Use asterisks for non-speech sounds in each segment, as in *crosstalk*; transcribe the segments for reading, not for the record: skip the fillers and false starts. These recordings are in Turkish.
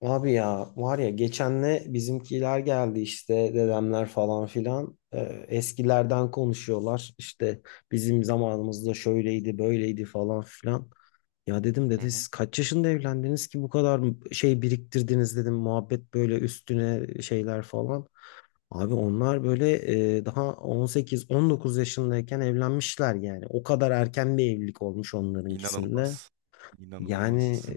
Abi ya var ya geçenle bizimkiler geldi işte dedemler falan filan. Eskilerden konuşuyorlar işte bizim zamanımızda şöyleydi böyleydi falan filan. Ya dedim dede Hı hı. siz kaç yaşında evlendiniz ki bu kadar şey biriktirdiniz dedim, muhabbet böyle üstüne şeyler falan. Abi onlar böyle daha 18-19 yaşındayken evlenmişler, yani o kadar erken bir evlilik olmuş onlarınkisinde. İnanılmaz. Yani İnanılmaz.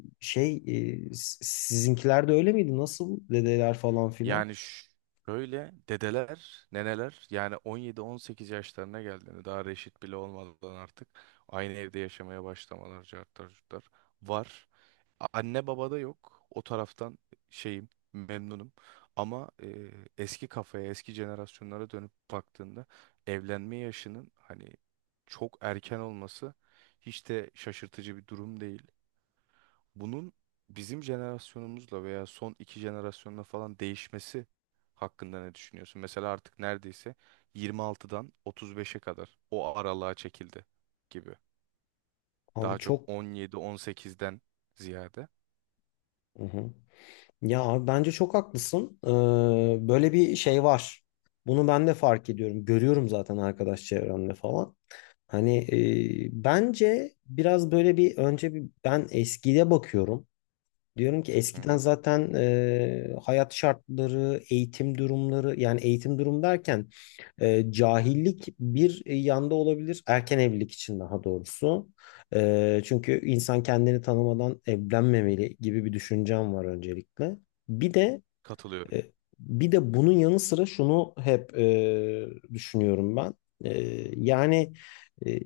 sizinkiler de öyle miydi? Nasıl dedeler falan filan? Yani şöyle dedeler, neneler yani 17-18 yaşlarına geldiğinde daha reşit bile olmadan artık aynı evde yaşamaya başlamalar cartlar curtlar var. Anne babada yok. O taraftan şeyim memnunum. Ama eski kafaya, eski jenerasyonlara dönüp baktığında evlenme yaşının hani çok erken olması hiç de şaşırtıcı bir durum değil. Bunun bizim jenerasyonumuzla veya son iki jenerasyonla falan değişmesi hakkında ne düşünüyorsun? Mesela artık neredeyse 26'dan 35'e kadar o aralığa çekildi gibi. Abi Daha çok çok. 17-18'den ziyade. Hı hı. Ya abi bence çok haklısın. Böyle bir şey var. Bunu ben de fark ediyorum. Görüyorum zaten arkadaş çevremde falan. Hani bence biraz böyle bir önce bir ben eskiye bakıyorum. Diyorum ki Hı eskiden hı. zaten hayat şartları, eğitim durumları, yani eğitim durum derken cahillik bir yanda olabilir. Erken evlilik için daha doğrusu. Çünkü insan kendini tanımadan evlenmemeli gibi bir düşüncem var öncelikle. Bir de Katılıyorum. e, bir de bunun yanı sıra şunu hep düşünüyorum ben. E, yani e,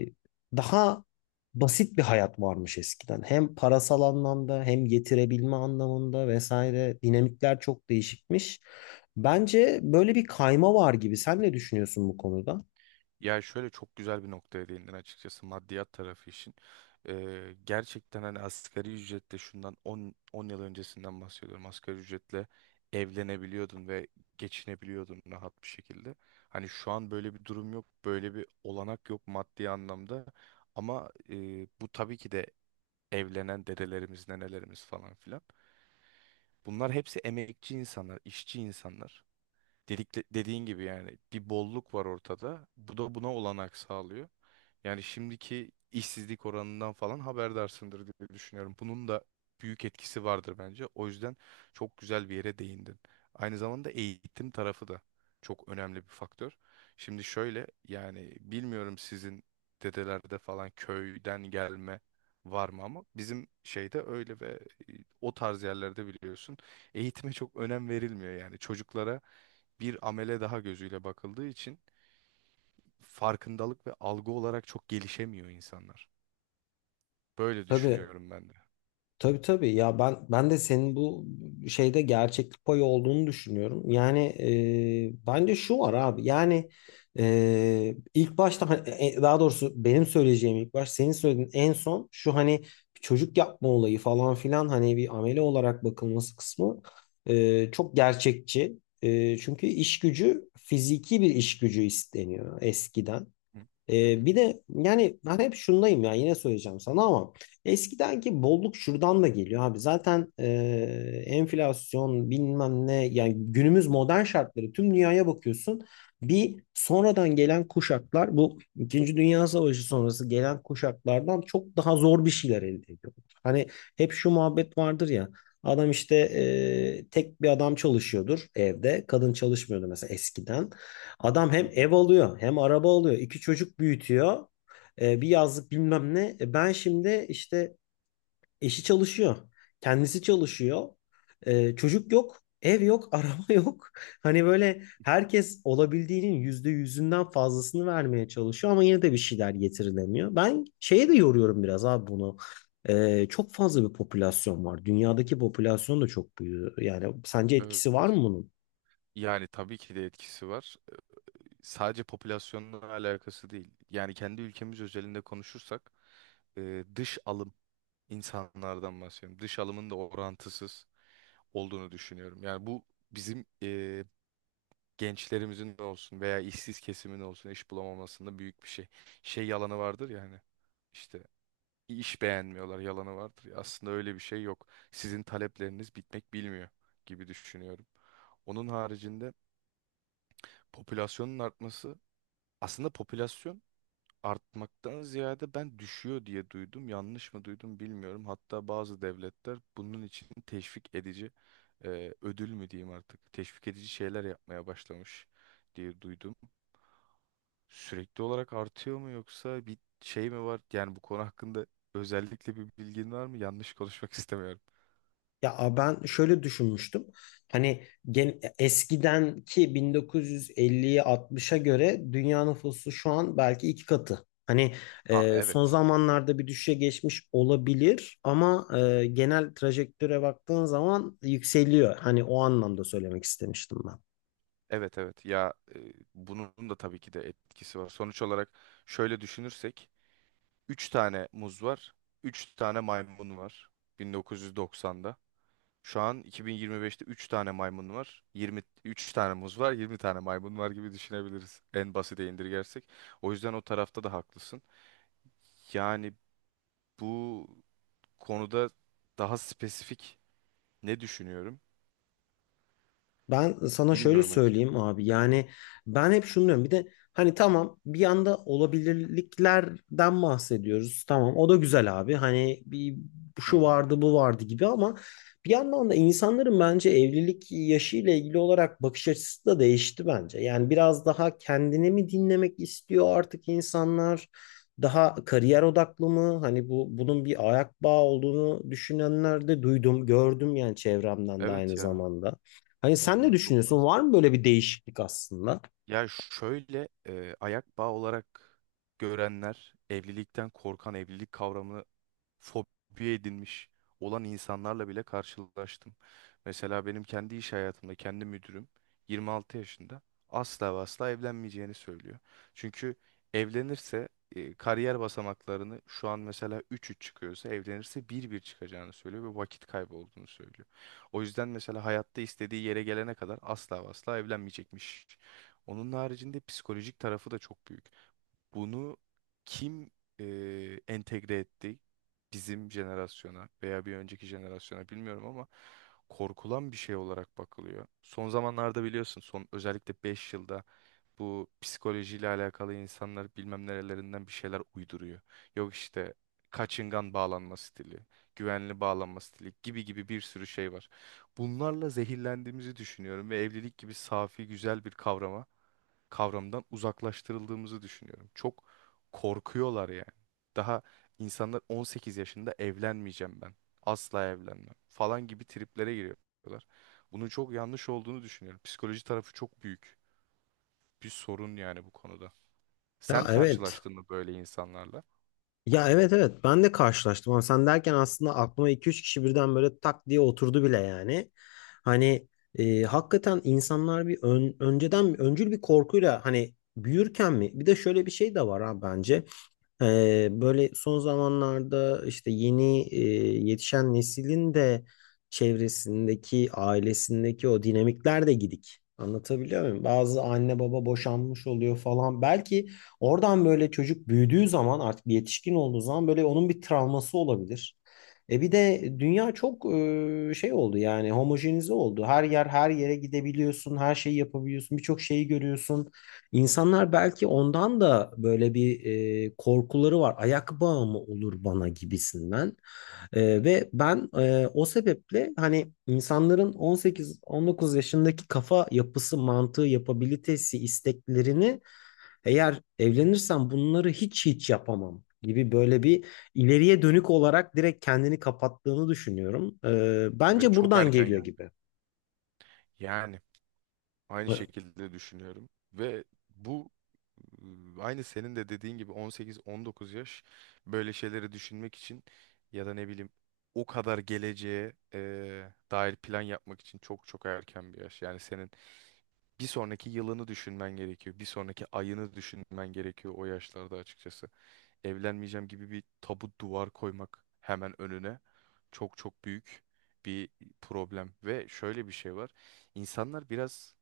daha basit bir hayat varmış eskiden. Hem parasal anlamda hem getirebilme anlamında vesaire dinamikler çok değişikmiş. Bence böyle bir kayma var gibi. Sen ne düşünüyorsun bu konuda? Ya şöyle çok güzel bir noktaya değindin açıkçası maddiyat tarafı için. Gerçekten hani asgari ücretle şundan 10 yıl öncesinden bahsediyorum. Asgari ücretle evlenebiliyordun ve geçinebiliyordun rahat bir şekilde. Hani şu an böyle bir durum yok, böyle bir olanak yok maddi anlamda. Ama bu tabii ki de evlenen dedelerimiz, nenelerimiz falan filan. Bunlar hepsi emekçi insanlar, işçi insanlar. Dediğin gibi yani bir bolluk var ortada. Bu da buna olanak sağlıyor. Yani şimdiki işsizlik oranından falan haberdarsındır diye düşünüyorum. Bunun da büyük etkisi vardır bence. O yüzden çok güzel bir yere değindin. Aynı zamanda eğitim tarafı da çok önemli bir faktör. Şimdi şöyle yani bilmiyorum sizin dedelerde falan köyden gelme var mı ama bizim şeyde öyle ve e, o tarz yerlerde biliyorsun eğitime çok önem verilmiyor yani çocuklara bir amele daha gözüyle bakıldığı için farkındalık ve algı olarak çok gelişemiyor insanlar. Böyle Tabii. düşünüyorum ben de. Tabii tabii ya, ben de senin bu şeyde gerçeklik payı olduğunu düşünüyorum. Yani bence şu var abi, yani ilk başta hani, daha doğrusu benim söyleyeceğim ilk baş senin söylediğin en son şu, hani çocuk yapma olayı falan filan, hani bir amele olarak bakılması kısmı çok gerçekçi. Çünkü iş gücü, fiziki bir iş gücü isteniyor eskiden. Hı hı hı. Bir de yani ben hep şundayım ya, yine söyleyeceğim sana ama eskidenki bolluk şuradan da geliyor abi. Zaten enflasyon bilmem ne, yani günümüz modern şartları, tüm dünyaya bakıyorsun. Bir sonradan gelen kuşaklar bu İkinci Dünya Savaşı sonrası gelen kuşaklardan çok daha zor bir şeyler elde ediyor. Hani hep şu muhabbet vardır ya, adam işte tek bir adam çalışıyordur, evde kadın çalışmıyordu mesela eskiden. Adam Hı hem hı. ev alıyor, hem araba alıyor, iki çocuk büyütüyor. Bir yazlık bilmem ne. Ben şimdi işte eşi çalışıyor. Kendisi çalışıyor. Çocuk yok. Ev yok. *laughs* Araba yok. Hani böyle herkes olabildiğinin yüzde yüzünden fazlasını vermeye çalışıyor. Ama yine de bir şeyler getirilemiyor. Ben şeye de yoruyorum biraz abi bunu. Çok fazla bir popülasyon var. Dünyadaki popülasyon da çok büyüyor. Yani sence etkisi var mı Evet. bunun? Yani tabii ki de etkisi var. Sadece popülasyonla alakası değil. Yani kendi ülkemiz özelinde konuşursak dış alım insanlardan bahsediyorum. Dış alımın da orantısız olduğunu düşünüyorum. Yani bu bizim gençlerimizin de olsun veya işsiz kesimin olsun iş bulamamasında büyük bir şey. Şey yalanı vardır yani hani işte iş beğenmiyorlar yalanı vardır ya. Aslında öyle bir şey yok. Sizin talepleriniz bitmek bilmiyor gibi düşünüyorum. Onun haricinde popülasyonun artması aslında popülasyon artmaktan ziyade ben düşüyor diye duydum. Yanlış mı duydum bilmiyorum. Hatta bazı devletler bunun için teşvik edici ödül mü diyeyim artık teşvik edici şeyler yapmaya başlamış diye duydum. Sürekli olarak artıyor mu yoksa bir şey mi var? Yani bu konu hakkında özellikle bir bilgin var mı? Yanlış konuşmak *laughs* istemiyorum. Ya ben şöyle düşünmüştüm. Hani eskidenki 1950'ye 60'a göre dünya nüfusu şu an belki iki katı. Hani Ha son evet. zamanlarda bir düşüşe geçmiş olabilir ama genel trajektöre baktığın zaman yükseliyor. Hani o anlamda söylemek istemiştim. Evet evet ya bunun da tabii ki de etkisi var. Sonuç olarak şöyle düşünürsek 3 tane muz var, 3 tane maymun var 1990'da. Şu an 2025'te 3 tane maymun var, 23 tane muz var, 20 tane maymun var gibi düşünebiliriz en basite indirgersek. O yüzden o tarafta da haklısın. Yani bu konuda daha spesifik ne düşünüyorum Ben sana şöyle bilmiyorum açıkçası. söyleyeyim abi, yani ben hep şunu diyorum bir de hani tamam, bir yanda olabilirliklerden bahsediyoruz, tamam o da güzel abi, hani bir Hı şu hı. vardı bu vardı gibi ama bir yandan da insanların bence evlilik yaşı ile ilgili olarak bakış açısı da değişti bence. Yani biraz daha kendini mi dinlemek istiyor artık insanlar, daha kariyer odaklı mı, hani bunun bir ayak bağı olduğunu düşünenler de duydum, gördüm yani çevremden de aynı Evet ya zamanda. Hani sen ne onlar çok düşünüyorsun? fazla. Var mı böyle bir değişiklik aslında? Ya şöyle ayak bağı olarak görenler evlilikten korkan, evlilik kavramını fobi edinmiş olan insanlarla bile karşılaştım. Mesela benim kendi iş hayatımda kendi müdürüm 26 yaşında asla ve asla evlenmeyeceğini söylüyor. Çünkü evlenirse kariyer basamaklarını şu an mesela üç üç çıkıyorsa evlenirse bir bir çıkacağını söylüyor ve vakit kaybı olduğunu söylüyor. O yüzden mesela hayatta istediği yere gelene kadar asla ve asla evlenmeyecekmiş. Onun haricinde psikolojik tarafı da çok büyük. Bunu kim e, entegre etti? Bizim jenerasyona veya bir önceki jenerasyona bilmiyorum ama korkulan bir şey olarak bakılıyor. Son zamanlarda biliyorsun son özellikle 5 yılda bu psikolojiyle alakalı insanlar bilmem nerelerinden bir şeyler uyduruyor. Yok işte kaçıngan bağlanma stili, güvenli bağlanma stili gibi gibi bir sürü şey var. Bunlarla zehirlendiğimizi düşünüyorum ve evlilik gibi safi güzel bir kavramından uzaklaştırıldığımızı düşünüyorum. Çok korkuyorlar yani. Daha insanlar 18 yaşında evlenmeyeceğim ben. Asla evlenmem falan gibi triplere giriyorlar. Bunun çok yanlış olduğunu düşünüyorum. Psikoloji tarafı çok büyük bir sorun yani bu konuda. Ya Sen evet. karşılaştın mı böyle insanlarla? Ya evet, evet, ben de karşılaştım ama sen derken aslında aklıma iki üç kişi birden böyle tak diye oturdu bile yani. Hani hakikaten insanlar bir önceden öncül bir korkuyla, hani büyürken mi? Bir de şöyle bir şey de var ha bence. Böyle son zamanlarda işte yeni yetişen neslin de çevresindeki, ailesindeki o dinamikler de gidik. Anlatabiliyor muyum? Bazı anne baba boşanmış oluyor falan. Belki oradan böyle çocuk büyüdüğü zaman, artık bir yetişkin olduğu zaman, böyle onun bir travması olabilir. E bir de dünya çok şey oldu, yani homojenize oldu. Her yer her yere gidebiliyorsun, her şeyi yapabiliyorsun, birçok şeyi görüyorsun. İnsanlar belki ondan da böyle bir korkuları var. Ayak bağı mı olur bana gibisinden. Ve ben o sebeple hani insanların 18-19 yaşındaki kafa yapısı, mantığı, yapabilitesi, isteklerini, eğer evlenirsem bunları hiç yapamam gibi böyle bir ileriye dönük olarak direkt kendini kapattığını düşünüyorum. Ve Bence çok buradan erken geliyor yani. gibi. Yani aynı şekilde düşünüyorum. Ve bu aynı senin de dediğin gibi 18-19 yaş böyle şeyleri düşünmek için ya da ne bileyim o kadar geleceğe dair plan yapmak için çok çok erken bir yaş. Yani senin bir sonraki yılını düşünmen gerekiyor. Bir sonraki ayını düşünmen gerekiyor o yaşlarda açıkçası. Evlenmeyeceğim gibi bir tabu duvar koymak hemen önüne çok çok büyük bir problem. Ve şöyle bir şey var. İnsanlar biraz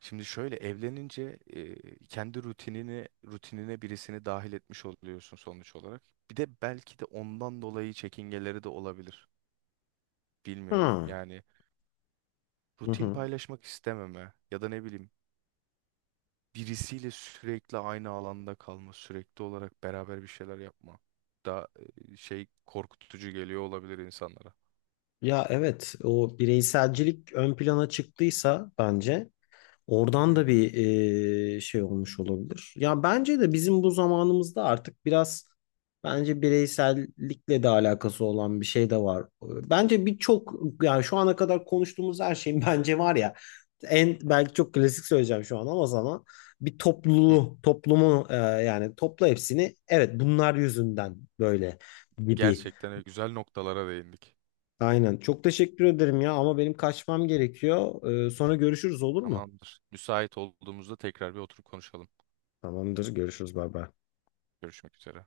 Şimdi şöyle evlenince kendi rutinine birisini dahil etmiş oluyorsun sonuç olarak. Bir de belki de ondan dolayı çekingeleri de olabilir. Bilmiyorum. Ha. Yani Hı rutin hı. paylaşmak istememe ya da ne bileyim birisiyle sürekli aynı alanda kalma, sürekli olarak beraber bir şeyler yapma da şey korkutucu geliyor olabilir insanlara. Ya evet, o bireyselcilik ön plana çıktıysa bence Hı oradan da hı. bir şey olmuş olabilir. Ya bence de bizim bu zamanımızda artık biraz bence bireysellikle de alakası olan bir şey de var. Bence birçok, yani şu ana kadar konuştuğumuz her şeyin *laughs* bence var ya, en belki çok klasik söyleyeceğim şu an ama sana bir Hı. topluluğu, toplumu yani topla hepsini, evet bunlar yüzünden böyle gibi. Gerçekten öyle güzel noktalara değindik. Aynen. Çok teşekkür ederim ya ama benim kaçmam gerekiyor. Sonra görüşürüz, olur mu? Tamamdır. Müsait olduğumuzda tekrar bir oturup konuşalım. Tamamdır. Görüşürüz. Bay bay. Görüşmek üzere.